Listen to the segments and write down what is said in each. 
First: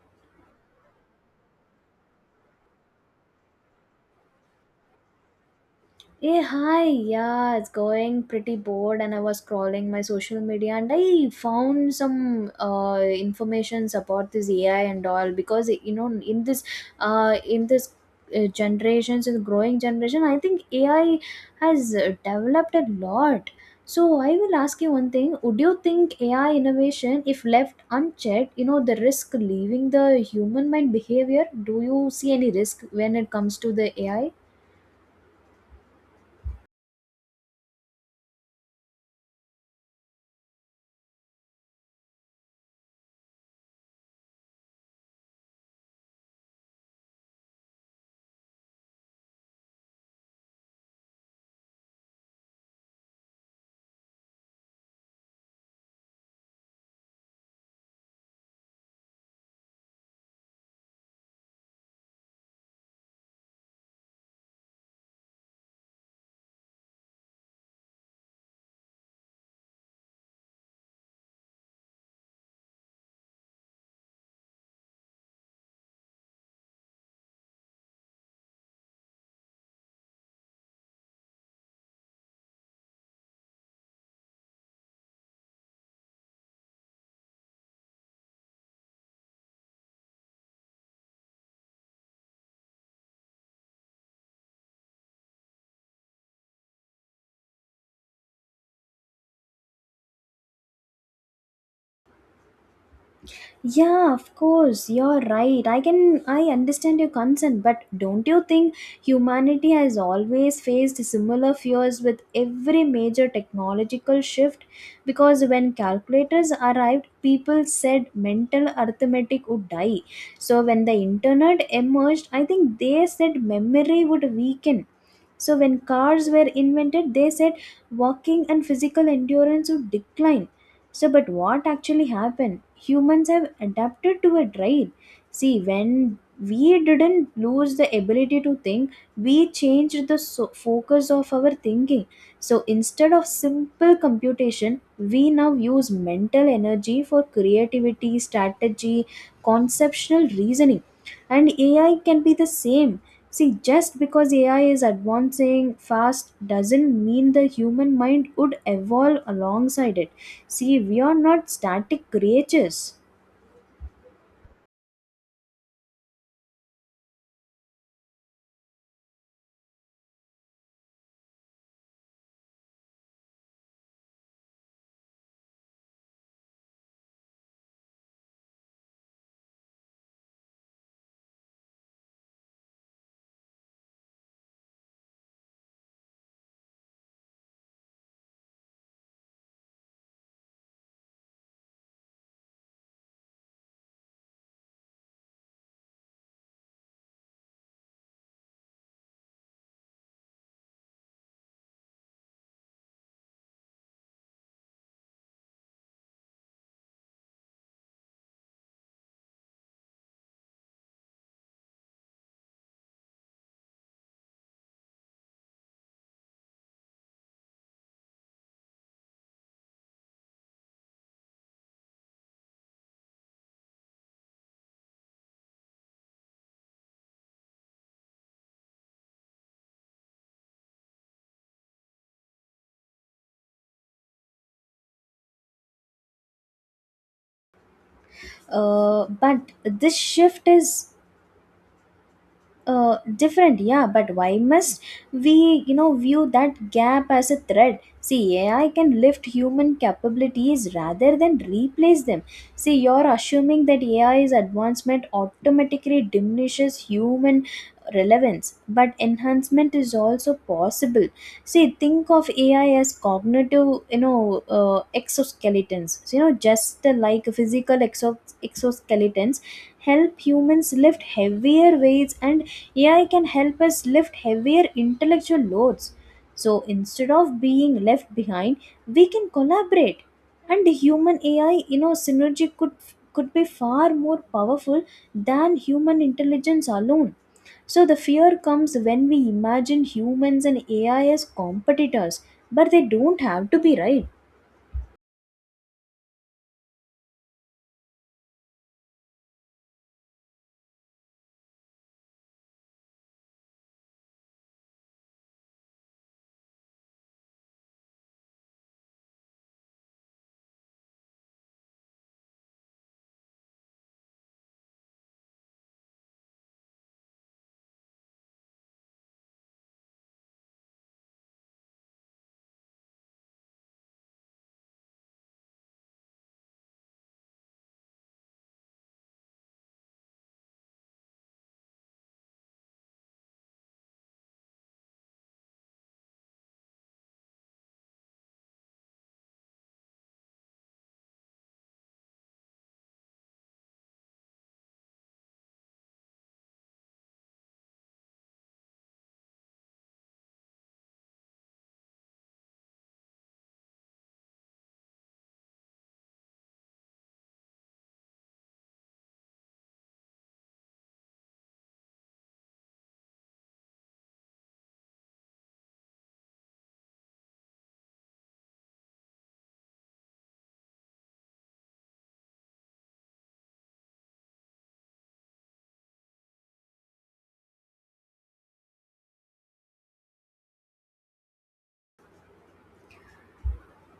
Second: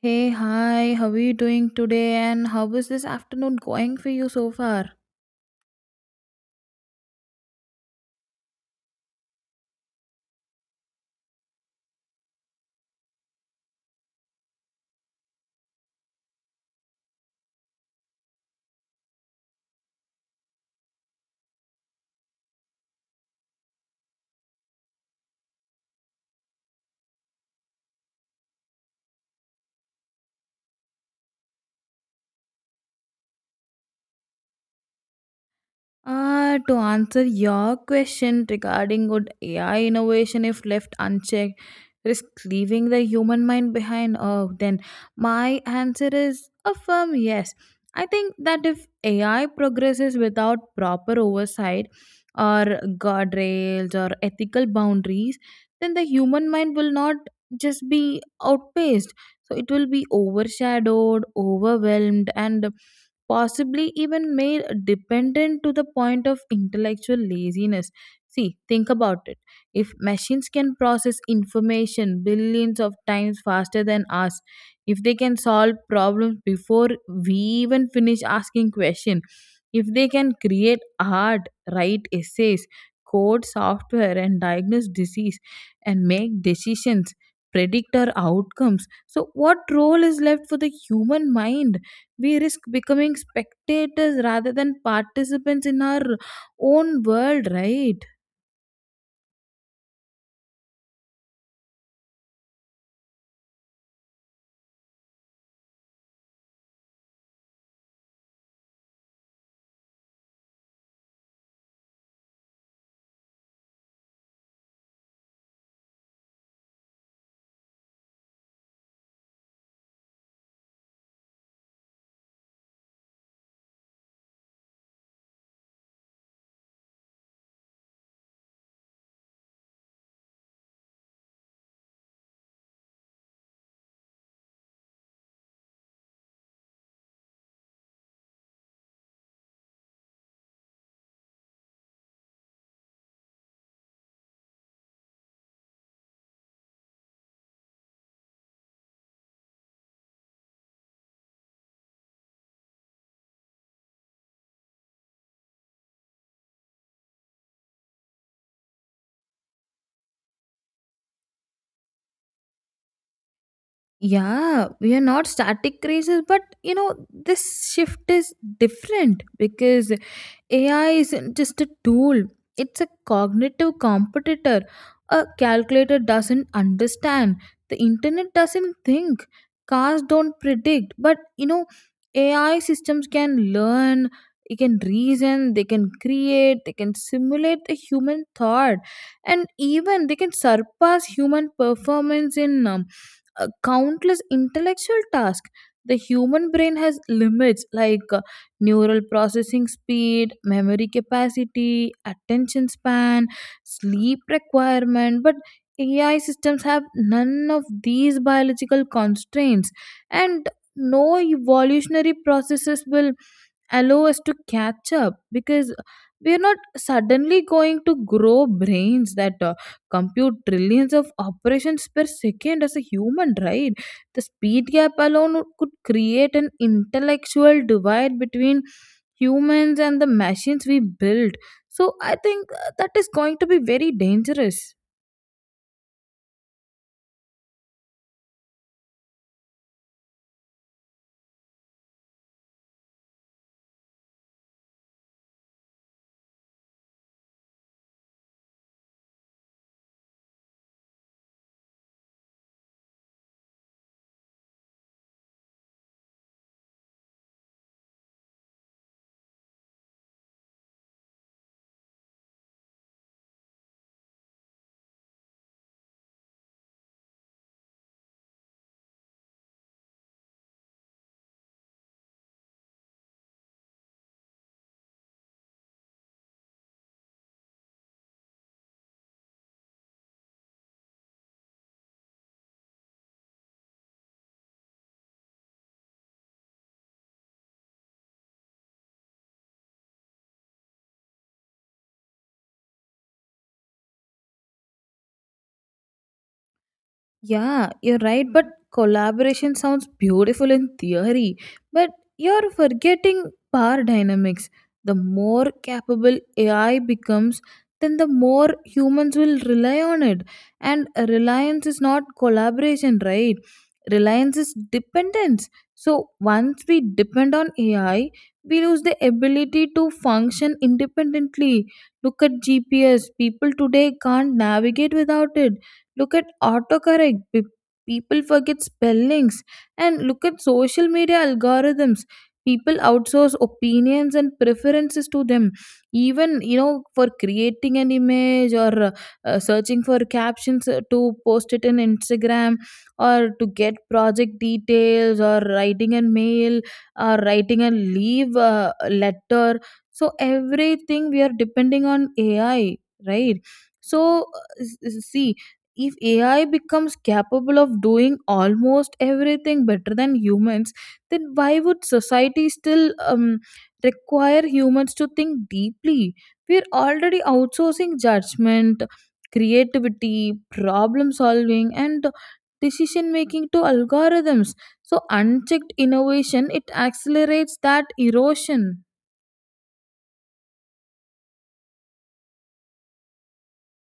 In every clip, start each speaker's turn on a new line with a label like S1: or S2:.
S1: Hey, hi, how are you doing today? And how is this afternoon going for you so far?
S2: Hey, hi, yeah, it's going pretty bored, and I was scrolling my social media and I found some informations about this AI and all because you know in this in this generations in growing generation, I think AI has developed a lot. So I will ask you one thing: would you think AI innovation, if left unchecked, you know the risk leaving the human mind behavior? Do you see any risk when it comes to the AI?
S1: To answer your question regarding good AI innovation, if left unchecked, risk leaving the human mind behind. Oh, then my answer is a firm yes. I think that if AI progresses without proper oversight or guardrails or ethical boundaries, then the human mind will not just be outpaced. So it will be overshadowed, overwhelmed, and possibly even made dependent to the point of intellectual laziness. See, think about it. If machines can process information billions of times faster than us, if they can solve problems before we even finish asking questions, if they can create art, write essays, code software, and diagnose disease and make decisions, predict our outcomes, so what role is left for the human mind? We risk becoming spectators rather than participants in our own world, right?
S2: Yeah, of course, you're right. I understand your concern, but don't you think humanity has always faced similar fears with every major technological shift? Because when calculators arrived, people said mental arithmetic would die. So when the internet emerged, I think they said memory would weaken. So when cars were invented, they said walking and physical endurance would decline so, but what actually happened? Humans have adapted to it, right? See, when we didn't lose the ability to think, we changed the focus of our thinking. So, instead of simple computation, we now use mental energy for creativity, strategy, conceptual reasoning. And AI can be the same. See, just because AI is advancing fast doesn't mean the human mind would evolve alongside it. See, we are not static creatures.
S1: Yeah, we are not static races, but you know, this shift is different because AI isn't just a tool, it's a cognitive competitor. A calculator doesn't understand, the internet doesn't think, cars don't predict. But you know, AI systems can learn, they can reason, they can create, they can simulate the human thought, and even they can surpass human performance in countless intellectual tasks. The human brain has limits like neural processing speed, memory capacity, attention span, sleep requirement, but AI systems have none of these biological constraints, and no evolutionary processes will allow us to catch up because we are not suddenly going to grow brains that compute trillions of operations per second as a human, right? The speed gap alone could create an intellectual divide between humans and the machines we build, so I think that is going to be very dangerous.
S2: But this shift is different, yeah, but why must we, you know, view that gap as a threat? See, AI can lift human capabilities rather than replace them. See, you're assuming that AI's advancement automatically diminishes human relevance, but enhancement is also possible. See, think of AI as cognitive, you know, exoskeletons. So, you know, just like physical exoskeletons help humans lift heavier weights, and AI can help us lift heavier intellectual loads. So instead of being left behind, we can collaborate. And the human AI, you know, synergy could be far more powerful than human intelligence alone. So the fear comes when we imagine humans and AI as competitors, but they don't have to be, right.
S1: Yeah, you're right, but collaboration sounds beautiful in theory, but you're forgetting power dynamics. The more capable AI becomes, then the more humans will rely on it. And reliance is not collaboration, right? Reliance is dependence. So once we depend on AI, we lose the ability to function independently. Look at GPS. People today can't navigate without it. Look at autocorrect. People forget spellings. And look at social media algorithms. People outsource opinions and preferences to them. Even, you know, for creating an image or searching for captions to post it in Instagram or to get project details or writing a mail or writing a leave letter. So everything we are depending on AI, right? So see, if AI becomes capable of doing almost everything better than humans, then why would society still require humans to think deeply? We're already outsourcing judgment, creativity, problem solving, and decision making to algorithms. So, unchecked innovation it accelerates that erosion.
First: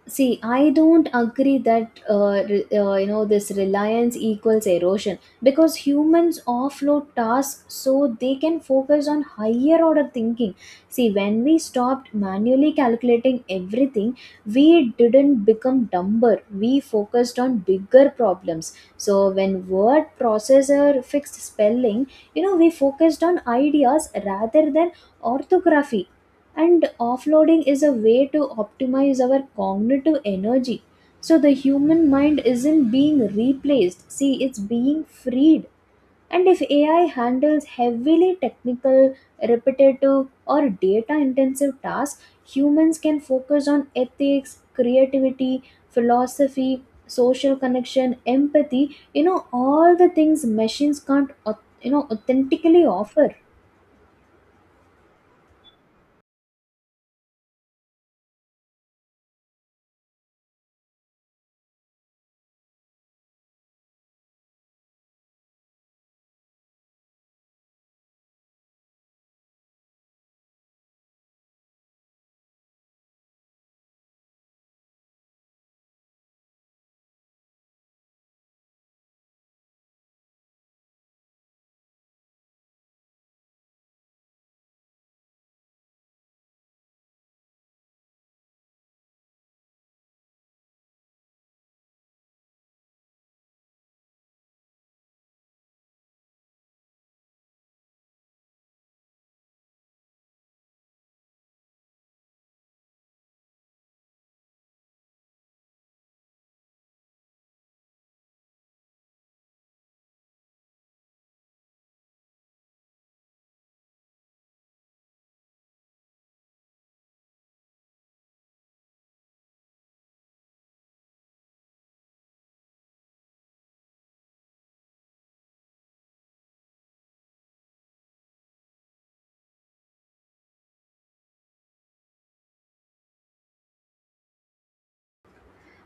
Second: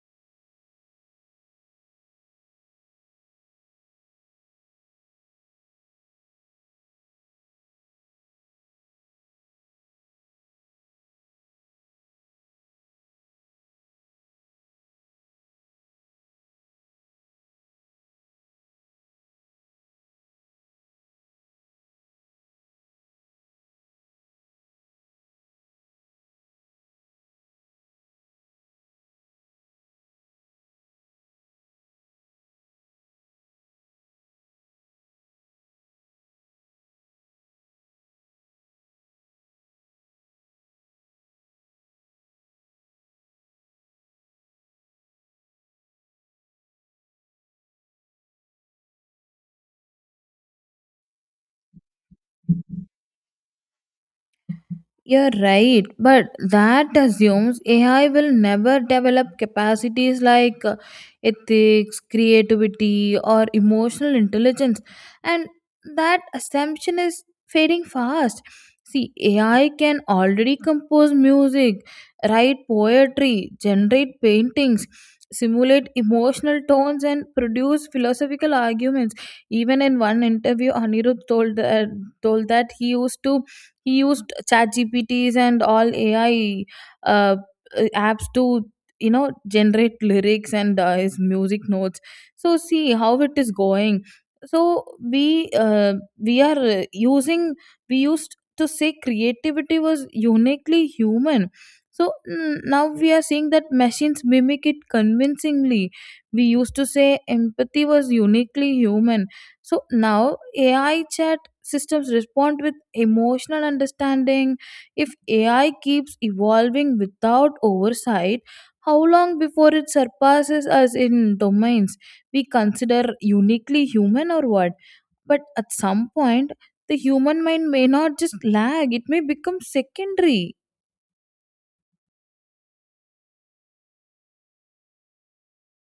S2: See, I don't agree that you know, this reliance equals erosion, because humans offload tasks so they can focus on higher order thinking. See, when we stopped manually calculating everything, we didn't become dumber. We focused on bigger problems. So when word processor fixed spelling, you know, we focused on ideas rather than orthography, and offloading is a way to optimize our cognitive energy. So the human mind isn't being replaced, see, it's being freed. And if AI handles heavily technical, repetitive, or data intensive tasks, humans can focus on ethics, creativity, philosophy, social connection, empathy, you know, all the things machines can't au- you know, authentically offer.
S1: You're right, but that assumes AI will never develop capacities like ethics, creativity, or emotional intelligence, and that assumption is fading fast. See, AI can already compose music, write poetry, generate paintings, simulate emotional tones, and produce philosophical arguments. Even in one interview, Anirudh told that, he used to he used ChatGPTs and all AI uh, apps to, you know, generate lyrics and his music notes, so see how it is going. So we uh, we are using, we used to say creativity was uniquely human, so now we are seeing that machines mimic it convincingly. We used to say empathy was uniquely human, so now AI chat systems respond with emotional understanding. If AI keeps evolving without oversight, how long before it surpasses us in domains we consider uniquely human or what? But at some point, the human mind may not just lag, it may become secondary.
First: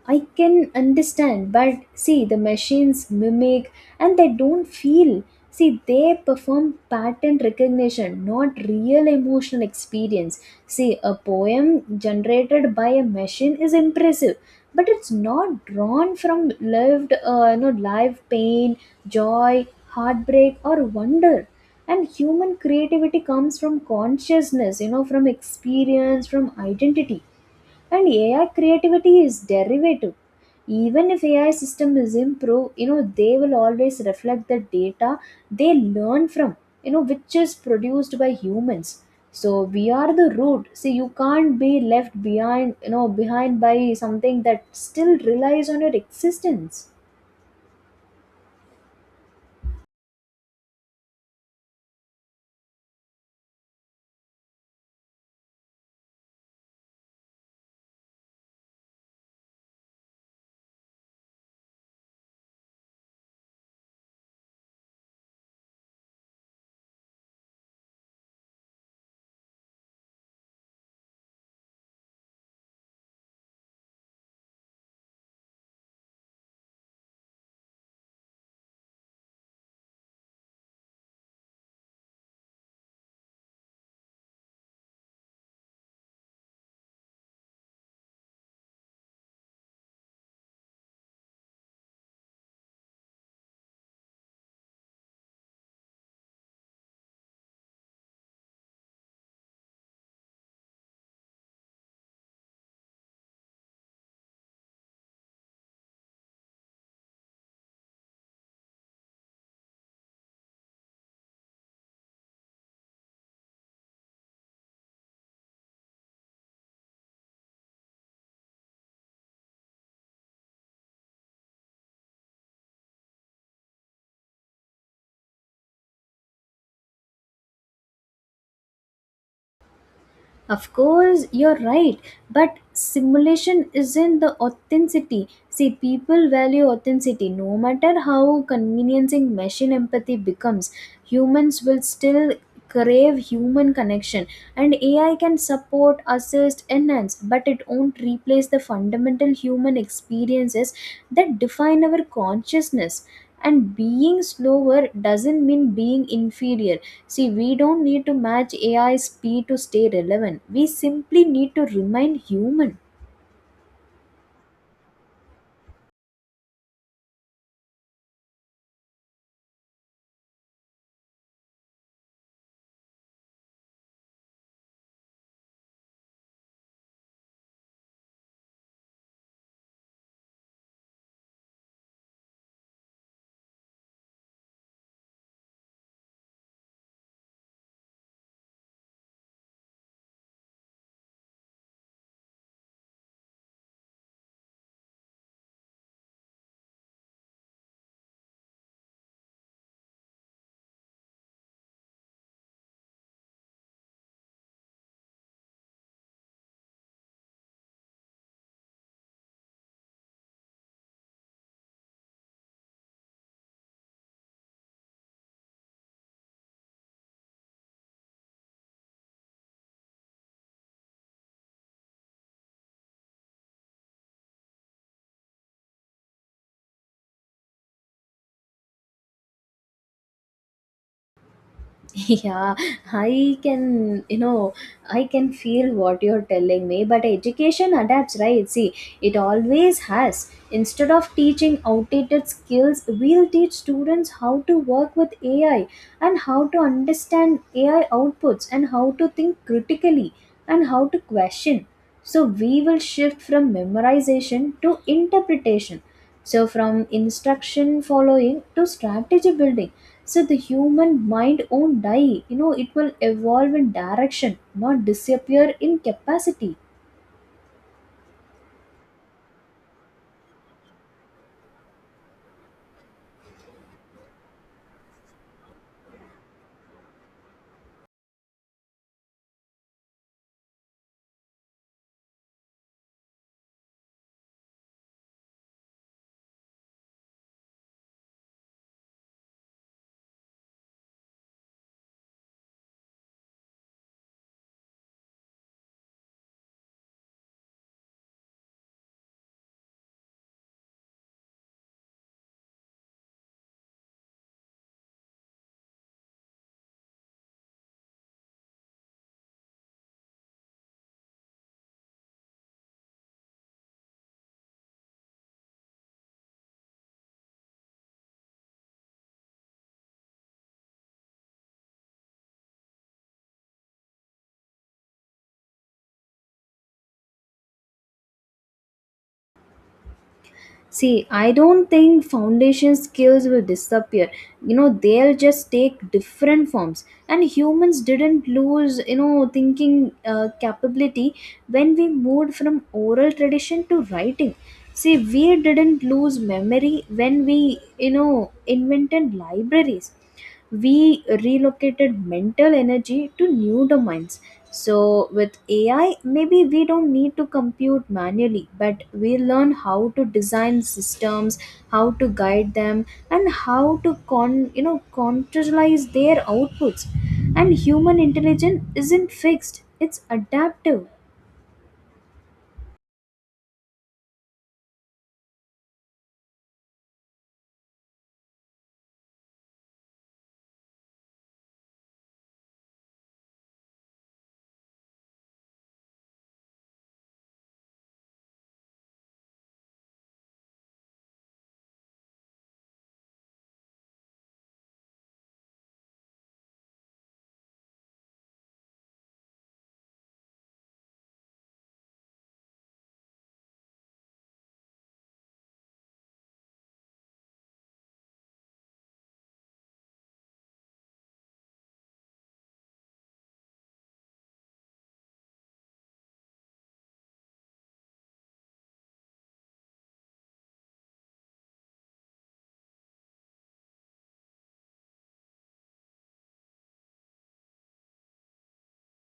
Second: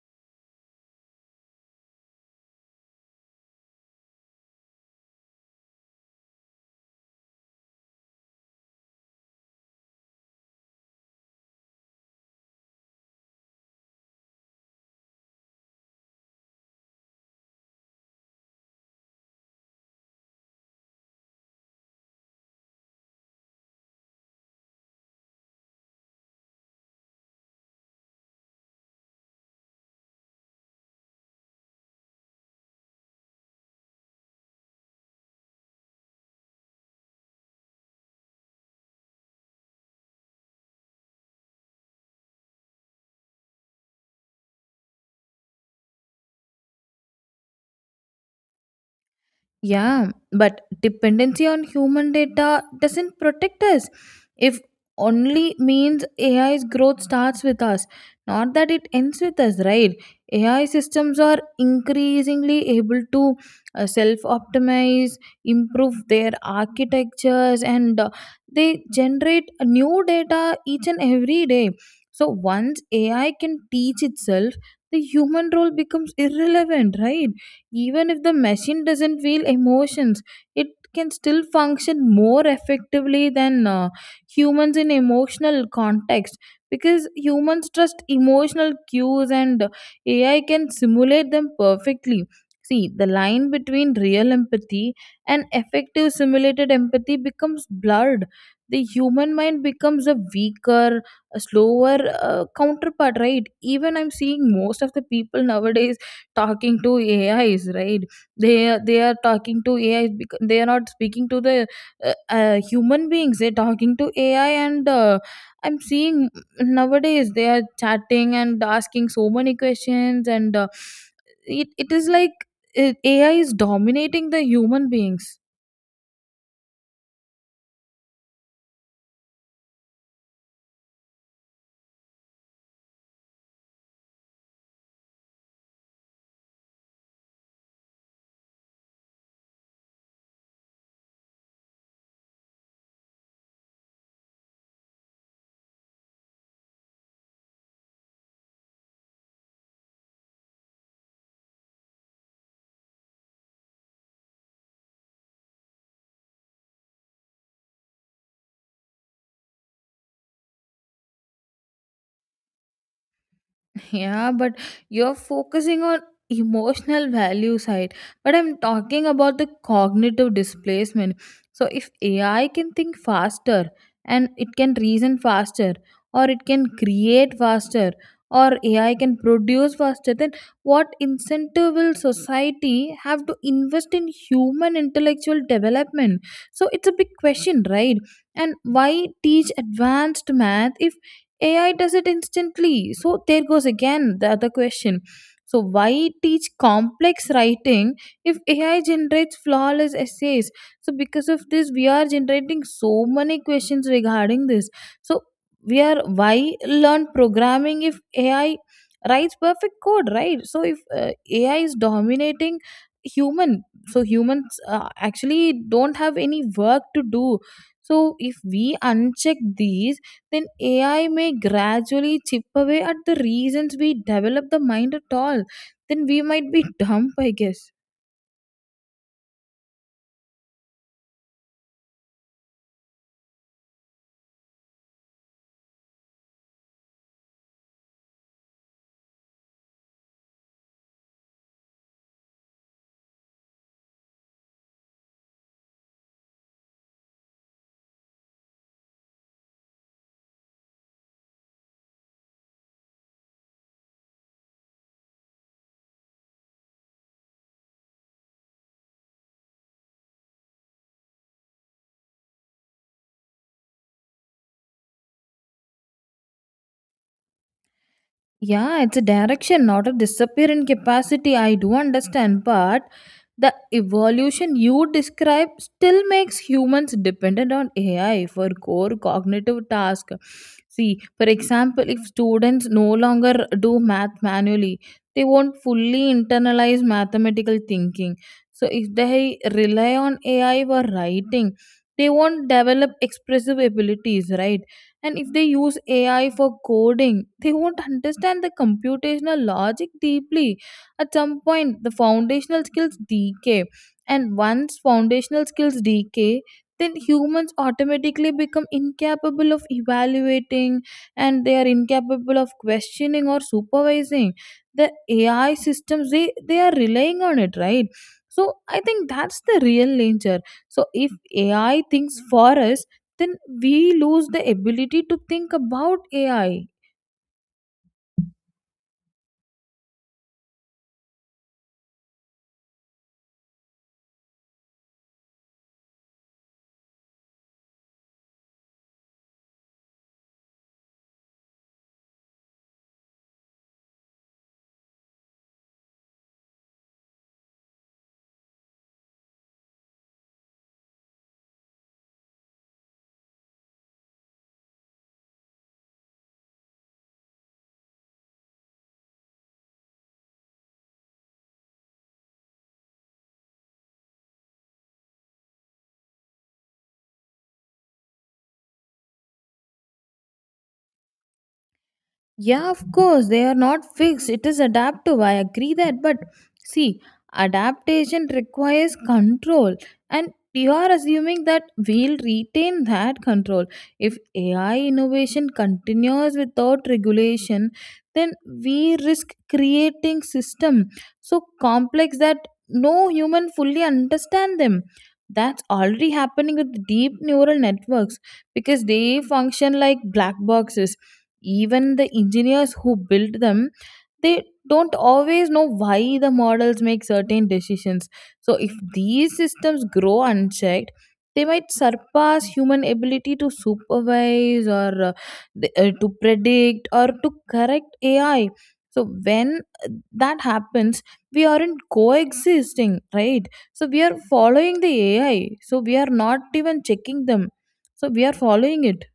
S2: I can understand, but see, the machines mimic and they don't feel. See, they perform pattern recognition, not real emotional experience. See, a poem generated by a machine is impressive, but it's not drawn from lived, you know, live pain, joy, heartbreak, or wonder. And human creativity comes from consciousness, you know, from experience, from identity. And AI creativity is derivative. Even if AI system is improved, you know, they will always reflect the data they learn from, you know, which is produced by humans. So we are the root. See, you can't be left behind, you know, behind by something that still relies on your existence.
S1: Yeah, but dependency on human data doesn't protect us. If only means AI's growth starts with us, not that it ends with us, right? AI systems are increasingly able to self optimize, improve their architectures, and they generate new data each and every day. So once AI can teach itself, the human role becomes irrelevant, right? Even if the machine doesn't feel emotions, it can still function more effectively than humans in emotional context, because humans trust emotional cues and AI can simulate them perfectly. See, the line between real empathy and effective simulated empathy becomes blurred. The human mind becomes a weaker, a slower counterpart, right? Even I'm seeing most of the people nowadays talking to AIs, right? They they are talking to AI. They are not speaking to the human beings. They're talking to AI, and I'm seeing nowadays they are chatting and asking so many questions, and uh, it is like AI is dominating the human beings.
S2: Of course, you're right, but simulation isn't the authenticity. See, people value authenticity. No matter how conveniencing machine empathy becomes, humans will still crave human connection. And AI can support, assist, enhance, but it won't replace the fundamental human experiences that define our consciousness. And being slower doesn't mean being inferior. See, we don't need to match AI speed to stay relevant, we simply need to remain human.
S1: Yeah, but you're focusing on emotional value side. But I'm talking about the cognitive displacement. So if AI can think faster and it can reason faster or it can create faster or AI can produce faster, then what incentive will society have to invest in human intellectual development? So it's a big question, right? And why teach advanced math if AI does it instantly. So there goes again the other question. So why teach complex writing if AI generates flawless essays? So because of this, we are generating so many questions regarding this. So we are, why learn programming if AI writes perfect code, right? So if AI is dominating human, so humans actually don't have any work to do. So if we uncheck these, then AI may gradually chip away at the reasons we develop the mind at all. Then we might be dumb, I guess.
S2: Yeah, I can, you know, I can feel what you're telling me, but education adapts, right? See, it always has. Instead of teaching outdated skills, we'll teach students how to work with AI and how to understand AI outputs and how to think critically and how to question. So, we will shift from memorization to interpretation. So, from instruction following to strategy building. So the human mind won't die. You know, it will evolve in direction, not disappear in capacity.
S1: Yeah, it's a direction, not a disappearing capacity. I do understand, but the evolution you describe still makes humans dependent on AI for core cognitive tasks. See, for example, if students no longer do math manually, they won't fully internalize mathematical thinking. So, if they rely on AI for writing, they won't develop expressive abilities, right? And if they use AI for coding, they won't understand the computational logic deeply. At some point the foundational skills decay, and once foundational skills decay, then humans automatically become incapable of evaluating, and they are incapable of questioning or supervising the AI systems they are relying on it, right? So I think that's the real danger. So if AI thinks for us, then we lose the ability to think about AI.
S2: See, I don't think foundation skills will disappear. You know, they'll just take different forms. And humans didn't lose, you know, thinking capability when we moved from oral tradition to writing. See, we didn't lose memory when we, you know, invented libraries. We relocated mental energy to new domains. So, with AI, maybe we don't need to compute manually, but we learn how to design systems, how to guide them, and how to con you know, contextualize their outputs. And human intelligence isn't fixed; it's adaptive.
S1: Yeah, of course, they are not fixed. It is adaptive. I agree that. But see, adaptation requires control. And you are assuming that we'll retain that control. If AI innovation continues without regulation, then we risk creating system so complex that no human fully understand them. That's already happening with deep neural networks because they function like black boxes. Even the engineers who built them, they don't always know why the models make certain decisions. So if these systems grow unchecked, they might surpass human ability to supervise or to predict or to correct AI. So when that happens, we aren't coexisting, right? So we are following the AI, so we are not even checking them, so we are following it.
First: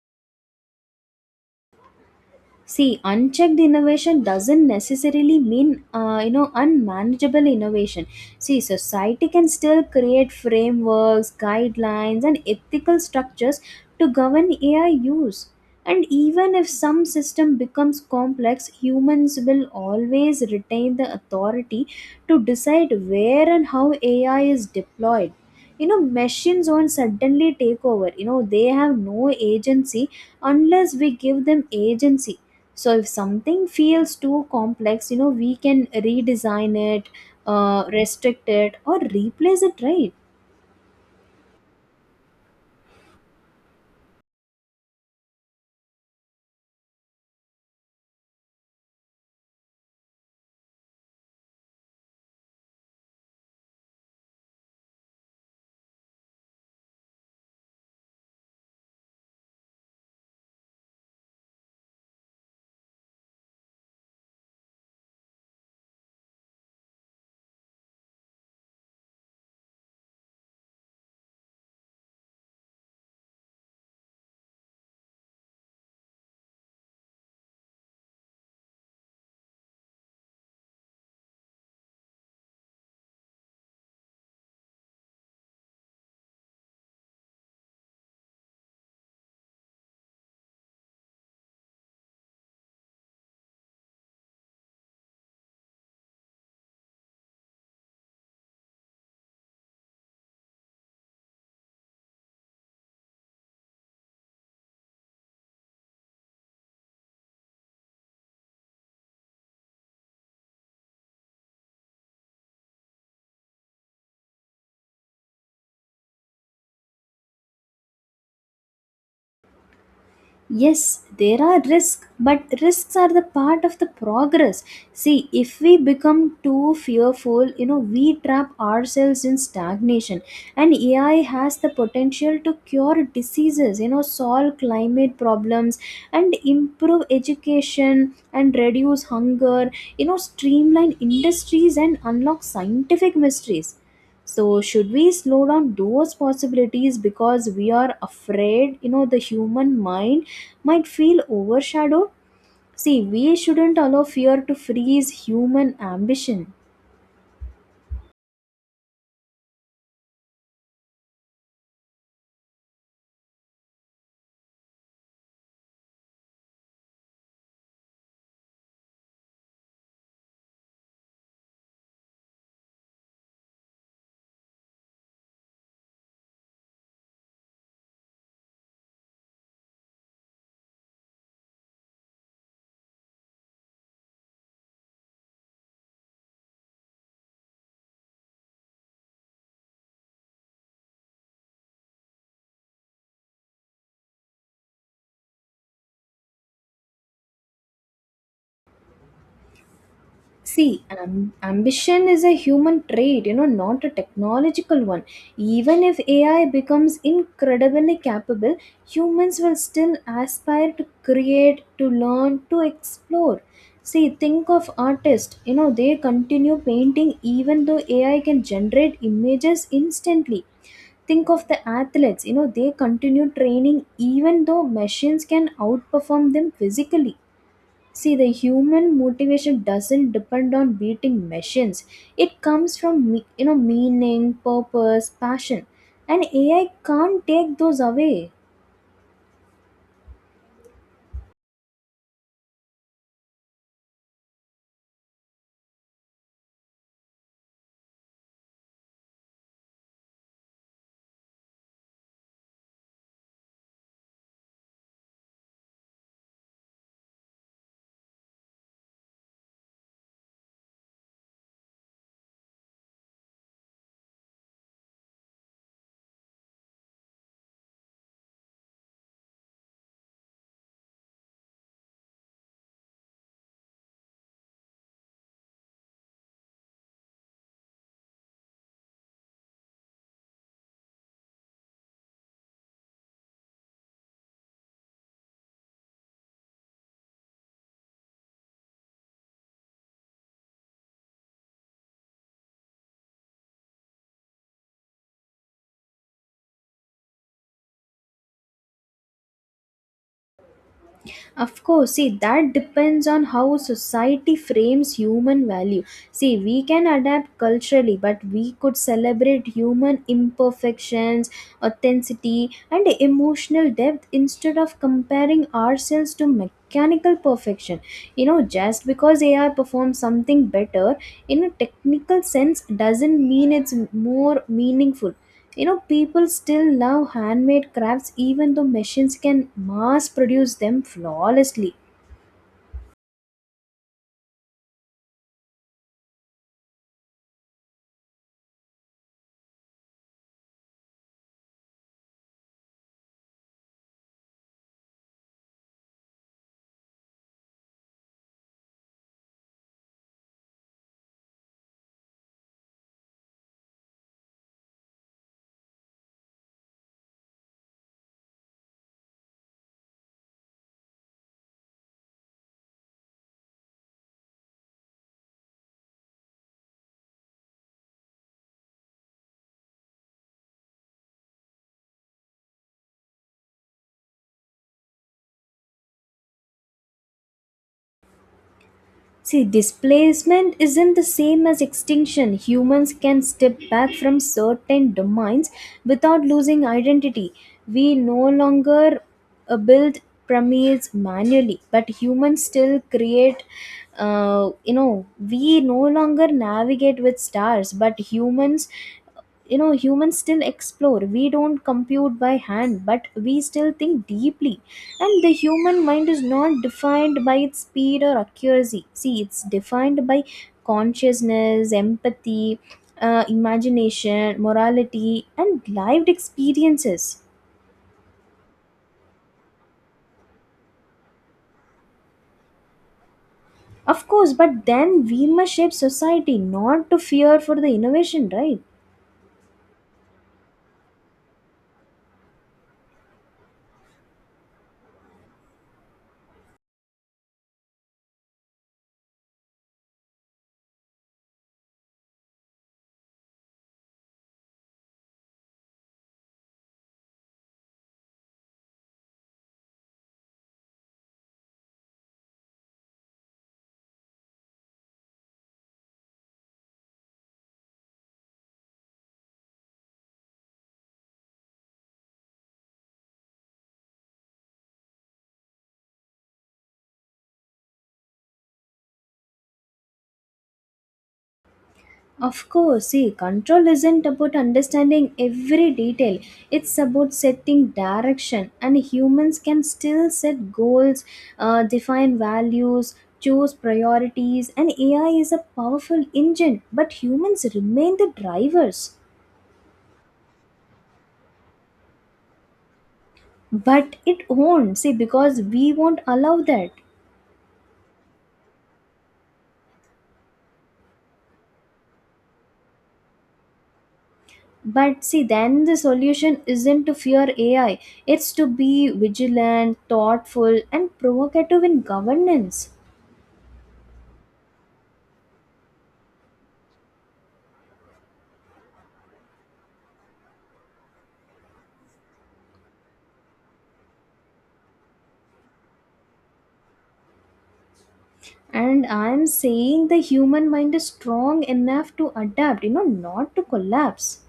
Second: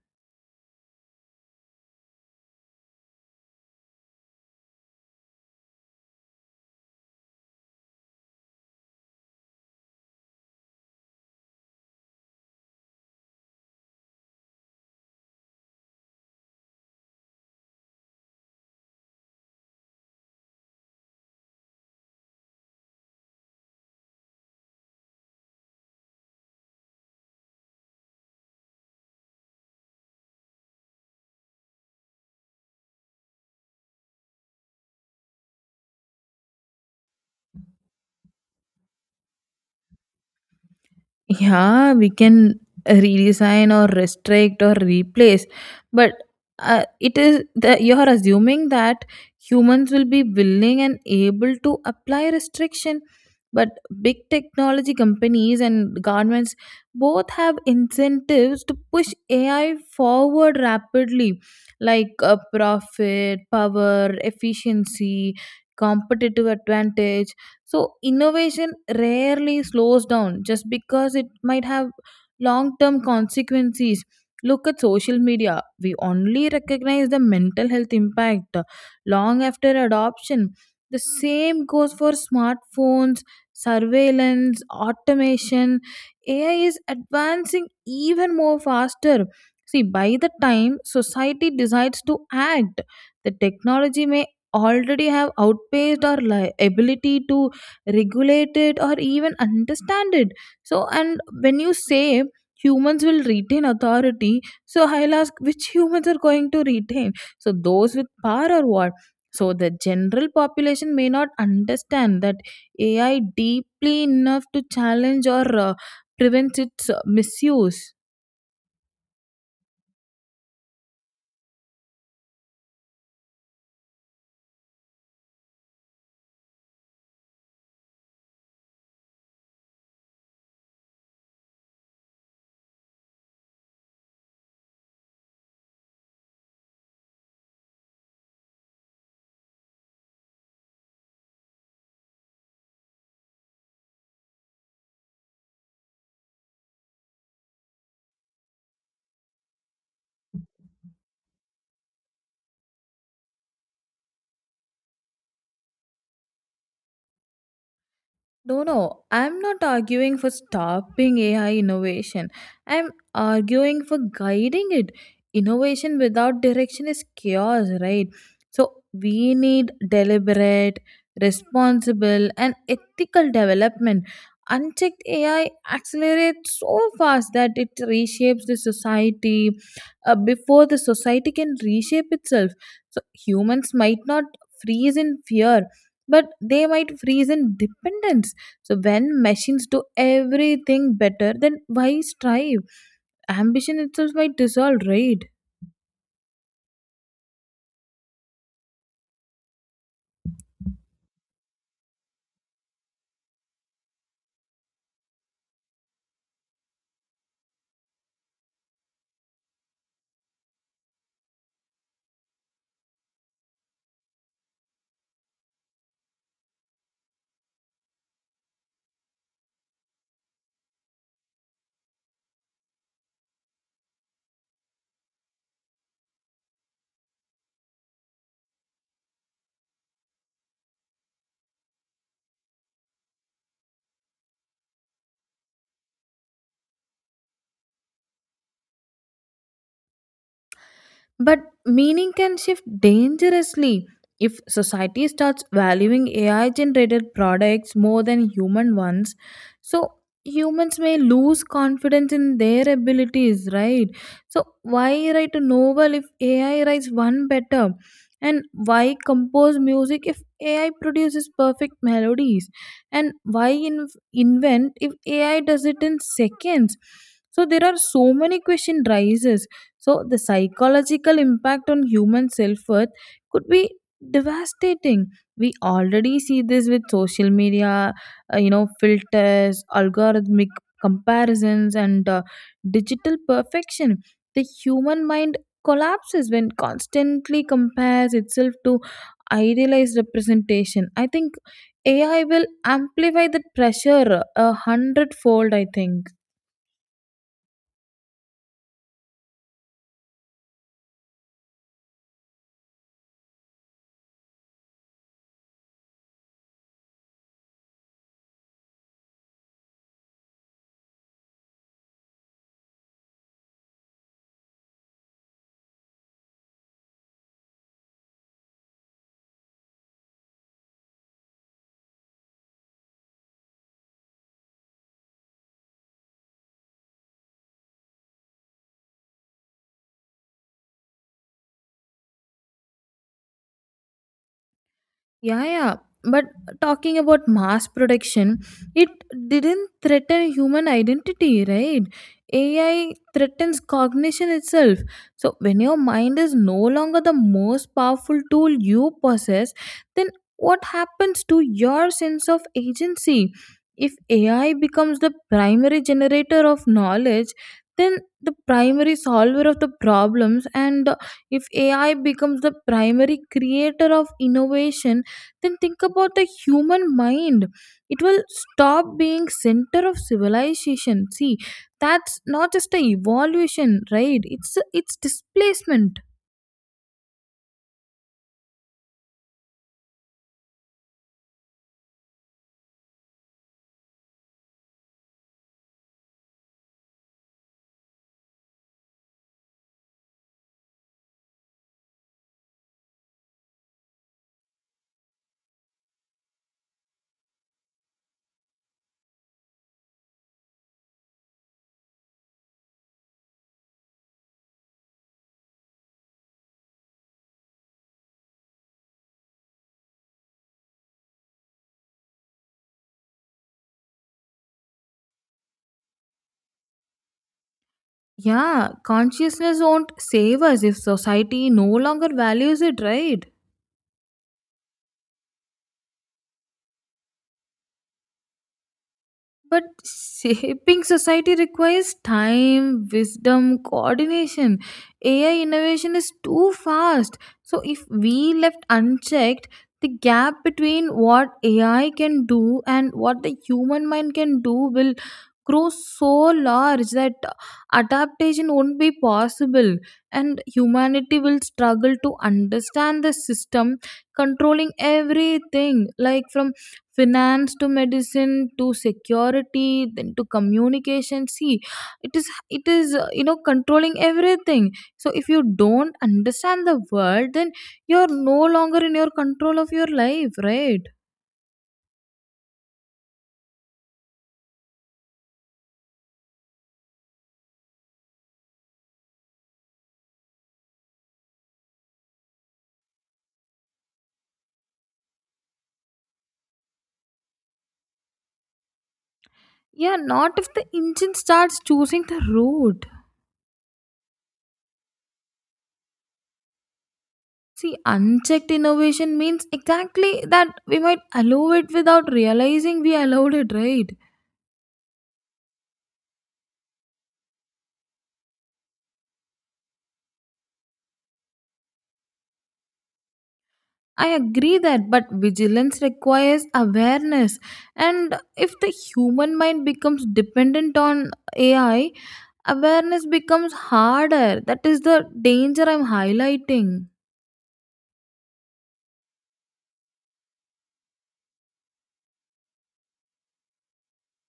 S2: See, unchecked innovation doesn't necessarily mean, you know, unmanageable innovation. See, society can still create frameworks, guidelines, and ethical structures to govern AI use. And even if some system becomes complex, humans will always retain the authority to decide where and how AI is deployed. You know, machines won't suddenly take over, you know, they have no agency unless we give them agency. So if something feels too complex, you know, we can redesign it, restrict it, or replace it, right?
S1: Yeah, we can redesign or restrict or replace, but it is the, you are assuming that humans will be willing and able to apply restriction. But big technology companies and governments both have incentives to push AI forward rapidly, like profit, power, efficiency, competitive advantage. So innovation rarely slows down just because it might have long term consequences. Look at social media. We only recognize the mental health impact long after adoption. The same goes for smartphones, surveillance, automation. AI is advancing even more faster. See, by the time society decides to act, the technology may already have outpaced our ability to regulate it or even understand it. So and when you say humans will retain authority, so I'll ask which humans are going to retain, so those with power or what? So the general population may not understand that AI deeply enough to challenge or prevent its misuse.
S2: Yes, there are risks, but risks are the part of the progress. See, if we become too fearful, you know, we trap ourselves in stagnation. And AI has the potential to cure diseases, you know, solve climate problems and improve education and reduce hunger, you know, streamline industries and unlock scientific mysteries. So should we slow down those possibilities because we are afraid, you know, the human mind might feel overshadowed? See, we shouldn't allow fear to freeze human ambition.
S1: No, no, I'm not arguing for stopping AI innovation. I'm arguing for guiding it. Innovation without direction is chaos, right? So we need deliberate, responsible, and ethical development. Unchecked AI accelerates so fast that it reshapes the society before the society can reshape itself. So humans might not freeze in fear, but they might freeze in dependence. So when machines do everything better, then why strive? Ambition itself might dissolve, right?
S2: See, ambition is a human trait, you know, not a technological one. Even if AI becomes incredibly capable, humans will still aspire to create, to learn, to explore. See, think of artists, you know, they continue painting even though AI can generate images instantly. Think of the athletes, you know, they continue training even though machines can outperform them physically. See, the human motivation doesn't depend on beating machines. It comes from you know, meaning, purpose, passion, and AI can't take those away.
S1: But meaning can shift dangerously if society starts valuing AI generated products more than human ones. So humans may lose confidence in their abilities, right? So why write a novel if AI writes one better? And why compose music if AI produces perfect melodies? And why invent if AI does it in seconds? So there are so many question rises, so the psychological impact on human self worth could be devastating. We already see this with social media, filters, algorithmic comparisons, and digital perfection. The human mind collapses when constantly compares itself to idealized representation. I think AI will amplify that pressure a hundredfold, I think.
S2: Of course, see, that depends on how society frames human value. See, we can adapt culturally, but we could celebrate human imperfections, authenticity, and emotional depth instead of comparing ourselves to mechanical perfection. You know, just because AI performs something better in a technical sense doesn't mean it's more meaningful. You know, people still love handmade crafts even though machines can mass produce them flawlessly.
S1: Yeah, yeah. But talking about mass production, it didn't threaten human identity, right? AI threatens cognition itself. So, when your mind is no longer the most powerful tool you possess, then what happens to your sense of agency? If AI becomes the primary generator of knowledge, then the primary solver of the problems, and if AI becomes the primary creator of innovation, then think about the human mind, it will stop being center of civilization. See, that's not just a evolution, right? It's displacement.
S2: See, displacement isn't the same as extinction. Humans can step back from certain domains without losing identity. We no longer build pyramids manually, but humans still create. You know, we no longer navigate with stars, but humans, you know, humans still explore. We don't compute by hand, but we still think deeply. And the human mind is not defined by its speed or accuracy. See, it's defined by consciousness, empathy, imagination, morality, and lived experiences.
S1: Yeah, consciousness won't save us if society no longer values it, right?
S2: Of course, but then we must shape society not to fear for the innovation, right?
S1: But shaping society requires time, wisdom, coordination. AI innovation is too fast. So, if we left unchecked, the gap between what AI can do and what the human mind can do will grow so large that adaptation won't be possible, and humanity will struggle to understand the system controlling everything, like from finance to medicine to security then to communication. See, it is it is controlling everything. So if you don't understand the world, then you're no longer in your control of your life, right?
S2: Of course, see, control isn't about understanding every detail. It's about setting direction, and humans can still set goals, define values, choose priorities, and AI is a powerful engine, but humans remain the drivers.
S1: Yeah, not if the engine starts choosing the route.
S2: But it won't, see, because we won't allow that.
S1: See, unchecked innovation means exactly that. We might allow it without realizing we allowed it, right?
S2: But see, then the solution isn't to fear AI, it's to be vigilant, thoughtful, and provocative in governance.
S1: I agree that, but vigilance requires awareness. And if the human mind becomes dependent on AI, awareness becomes harder. That is the danger I'm highlighting.
S2: And I'm saying the human mind is strong enough to adapt, you know, not to collapse.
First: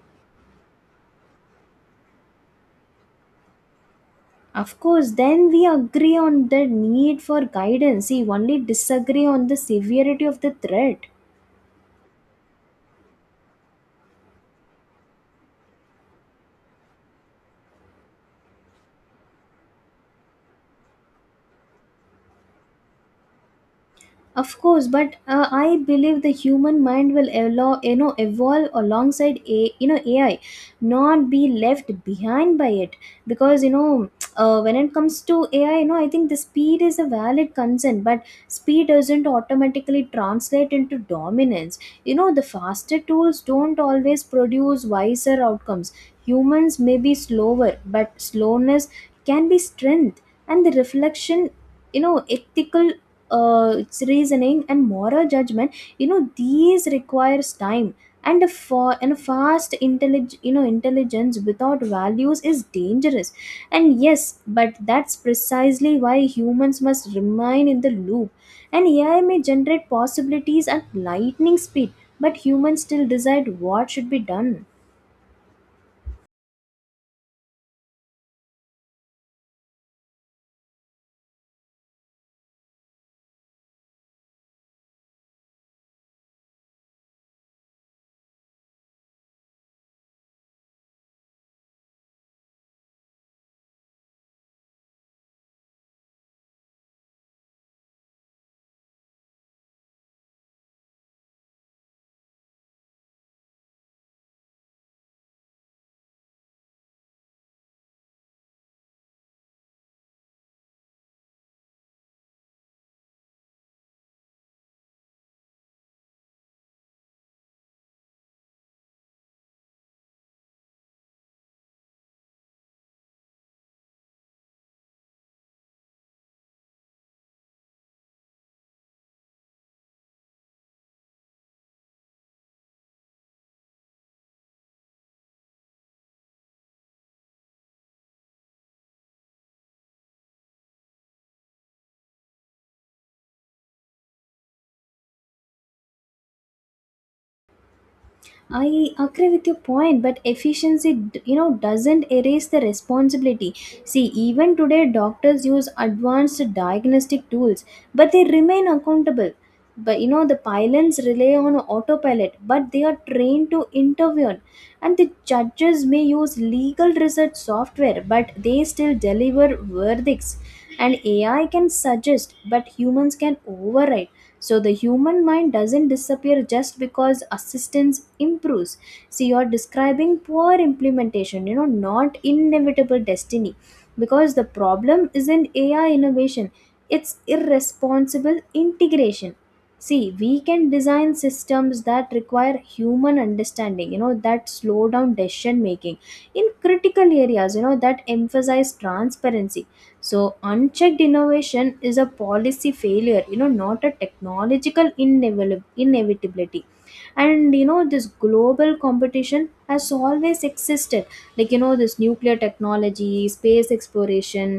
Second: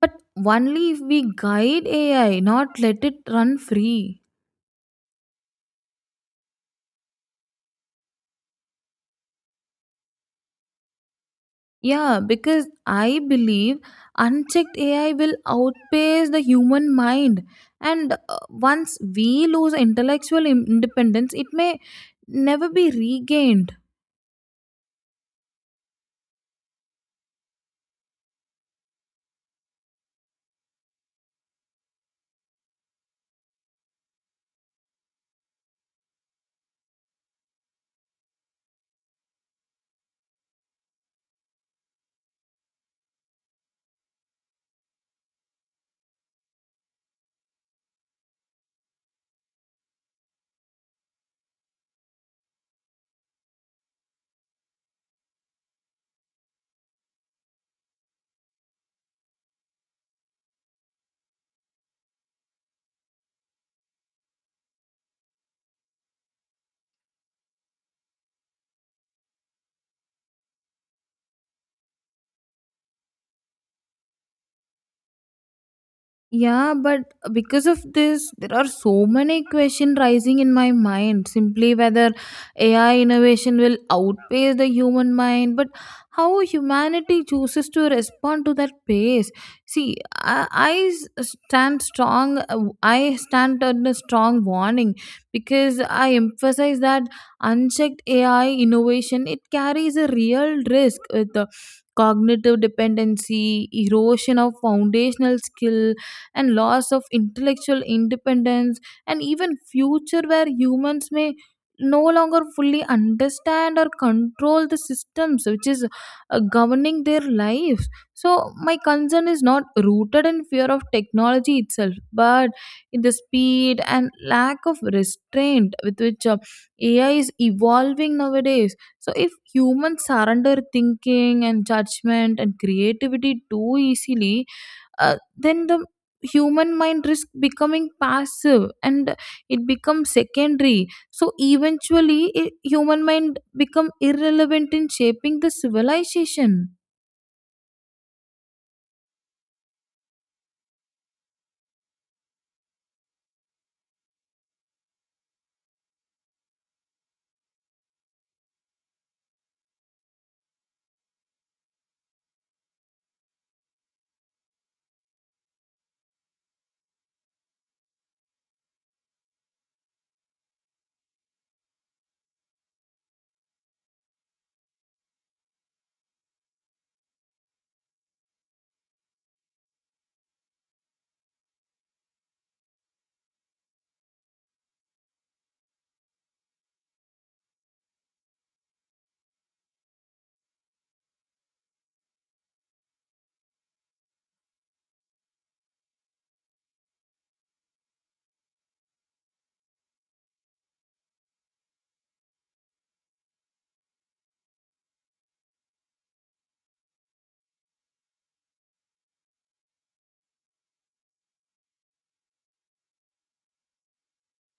S1: But only if we guide AI, not let it run free.
S2: Of course, then we agree on the need for guidance. See, only disagree on the severity of the threat.
S1: Yeah, because I believe unchecked AI will outpace the human mind. And once we lose intellectual independence, it may never be regained.
S2: Of course, but I believe the human mind will allow, you know, evolve alongside a, you know, AI, not be left behind by it. Because you know, when it comes to AI, you know, I think the speed is a valid concern, but speed doesn't automatically translate into dominance. You know, the faster tools don't always produce wiser outcomes. Humans may be slower, but slowness can be strength, and the reflection, you know, ethical, its reasoning and moral judgment, you know, these requires time. And a fast you know, intelligence without values is dangerous. And yes, but that's precisely why humans must remain in the loop. And AI may generate possibilities at lightning speed, but humans still decide what should be done.
S1: Yeah, but because of this, there are so many questions rising in my mind. Simply whether AI innovation will outpace the human mind, but how humanity chooses to respond to that pace. See, stand strong. I stand on a strong warning because I emphasize that unchecked AI innovation, it carries a real risk with the cognitive dependency, erosion of foundational skill, and loss of intellectual independence, and even future where humans may no longer fully understand or control the systems which is governing their lives. So my concern is not rooted in fear of technology itself, but in the speed and lack of restraint with which AI is evolving nowadays. So if humans surrender thinking and judgment and creativity too easily, then the human mind risk becoming passive, and it becomes secondary. So eventually, I human mind become irrelevant in shaping the civilization.
S2: I agree with your point, but efficiency, you know, doesn't erase the responsibility. See, even today, doctors use advanced diagnostic tools, but they remain accountable. But you know, the pilots rely on autopilot, but they are trained to intervene. And the judges may use legal research software, but they still deliver verdicts. And AI can suggest, but humans can override. So the human mind doesn't disappear just because assistance improves. See, you're describing poor implementation, you know, not inevitable destiny. Because the problem isn't AI innovation, it's irresponsible integration. See, we can design systems that require human understanding, you know, that slow down decision making in critical areas, you know, that emphasize transparency. So unchecked innovation is a policy failure, you know, not a technological inevitability. And you know, this global competition has always existed, like, you know, this nuclear technology, space exploration,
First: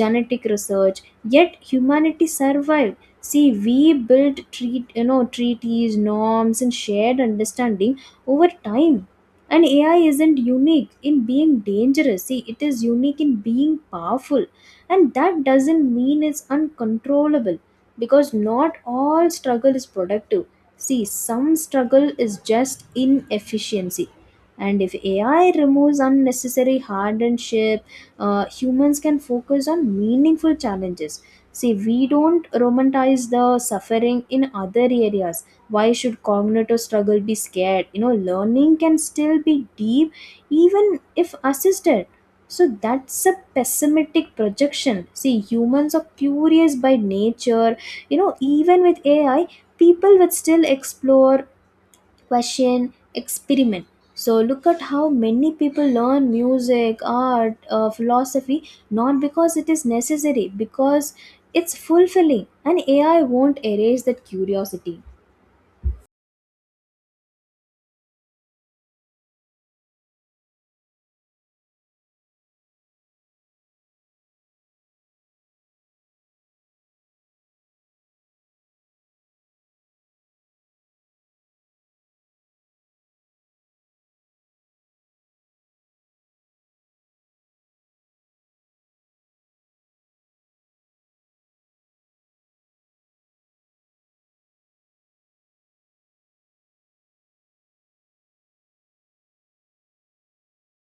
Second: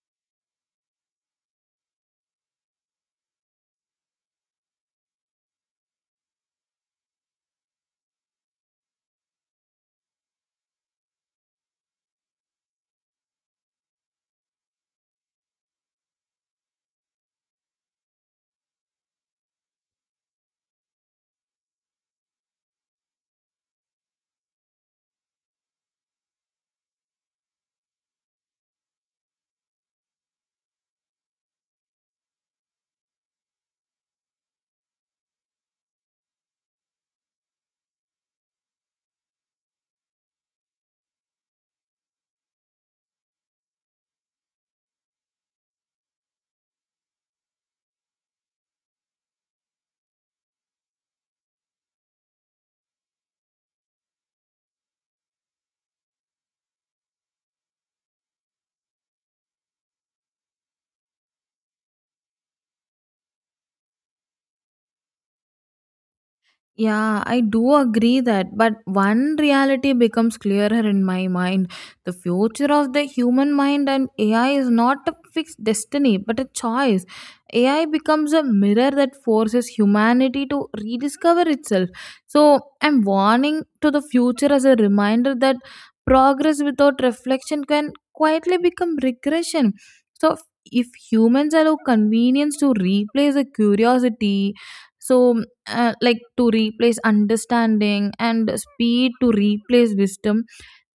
S2: genetic research, yet humanity survives. See, we built treat you know, treaties, norms, and shared understanding over time. And AI isn't unique in being dangerous. See, it is unique in being powerful, and that doesn't mean it's uncontrollable, because not all struggle is productive. See, some struggle is just inefficiency. And if AI removes unnecessary hardship, humans can focus on meaningful challenges. See, we don't romanticize the suffering in other areas. Why should cognitive struggle be scared? You know, learning can still be deep even if assisted. So that's a pessimistic projection. See, humans are curious by nature. You know, even with AI, people will still explore, question, experiment. So look at how many people learn music, art, philosophy, not because it is necessary, because it's fulfilling, and AI won't erase that curiosity.
S1: Yeah, I do agree that, but one reality becomes clearer in my mind. The future of the human mind and AI is not a fixed destiny, but a choice. AI becomes a mirror that forces humanity to rediscover itself. So, I'm warning to the future as a reminder that progress without reflection can quietly become regression. So, if humans allow convenience to replace the curiosity, so like to replace understanding, and speed to replace wisdom,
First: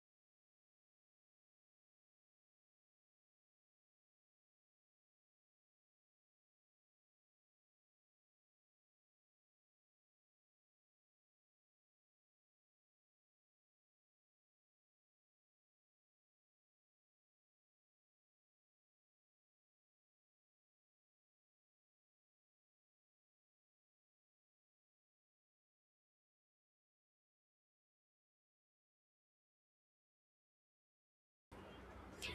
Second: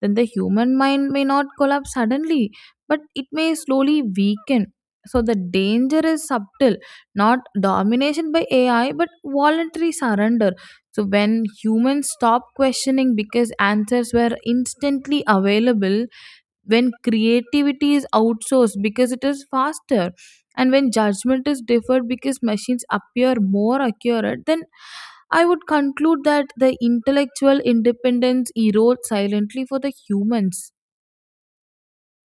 S1: then the human mind may not collapse suddenly, but it may slowly weaken. So the danger is subtle, not domination by AI, but voluntary surrender. So when humans stop questioning because answers were instantly available, when creativity is outsourced because it is faster, and when judgment is deferred because machines appear more accurate, then I would conclude that the intellectual independence erodes silently for the humans.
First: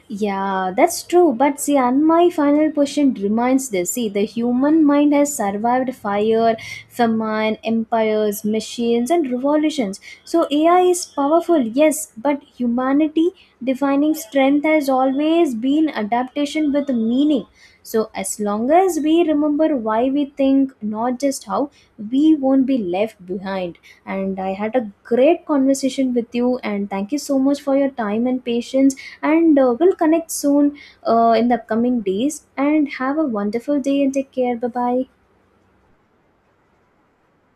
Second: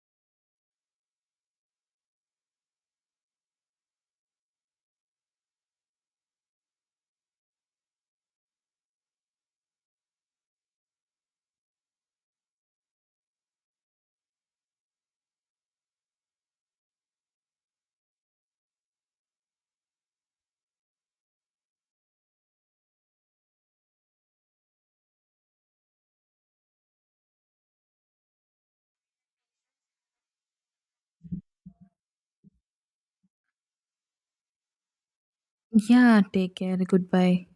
S2: Yeah, that's true. But see, and my final question remains this. See, the human mind has survived fire, famine, empires, machines, and revolutions. So AI is powerful, yes, but humanity defining strength has always been adaptation with meaning. So, as long as we remember why we think, not just how, we won't be left behind. And I had a great conversation with you, and thank you so much for your time and patience. And we'll connect soon in the upcoming days. And have a wonderful day and take care. Bye bye.
S1: Yeah, take care, goodbye.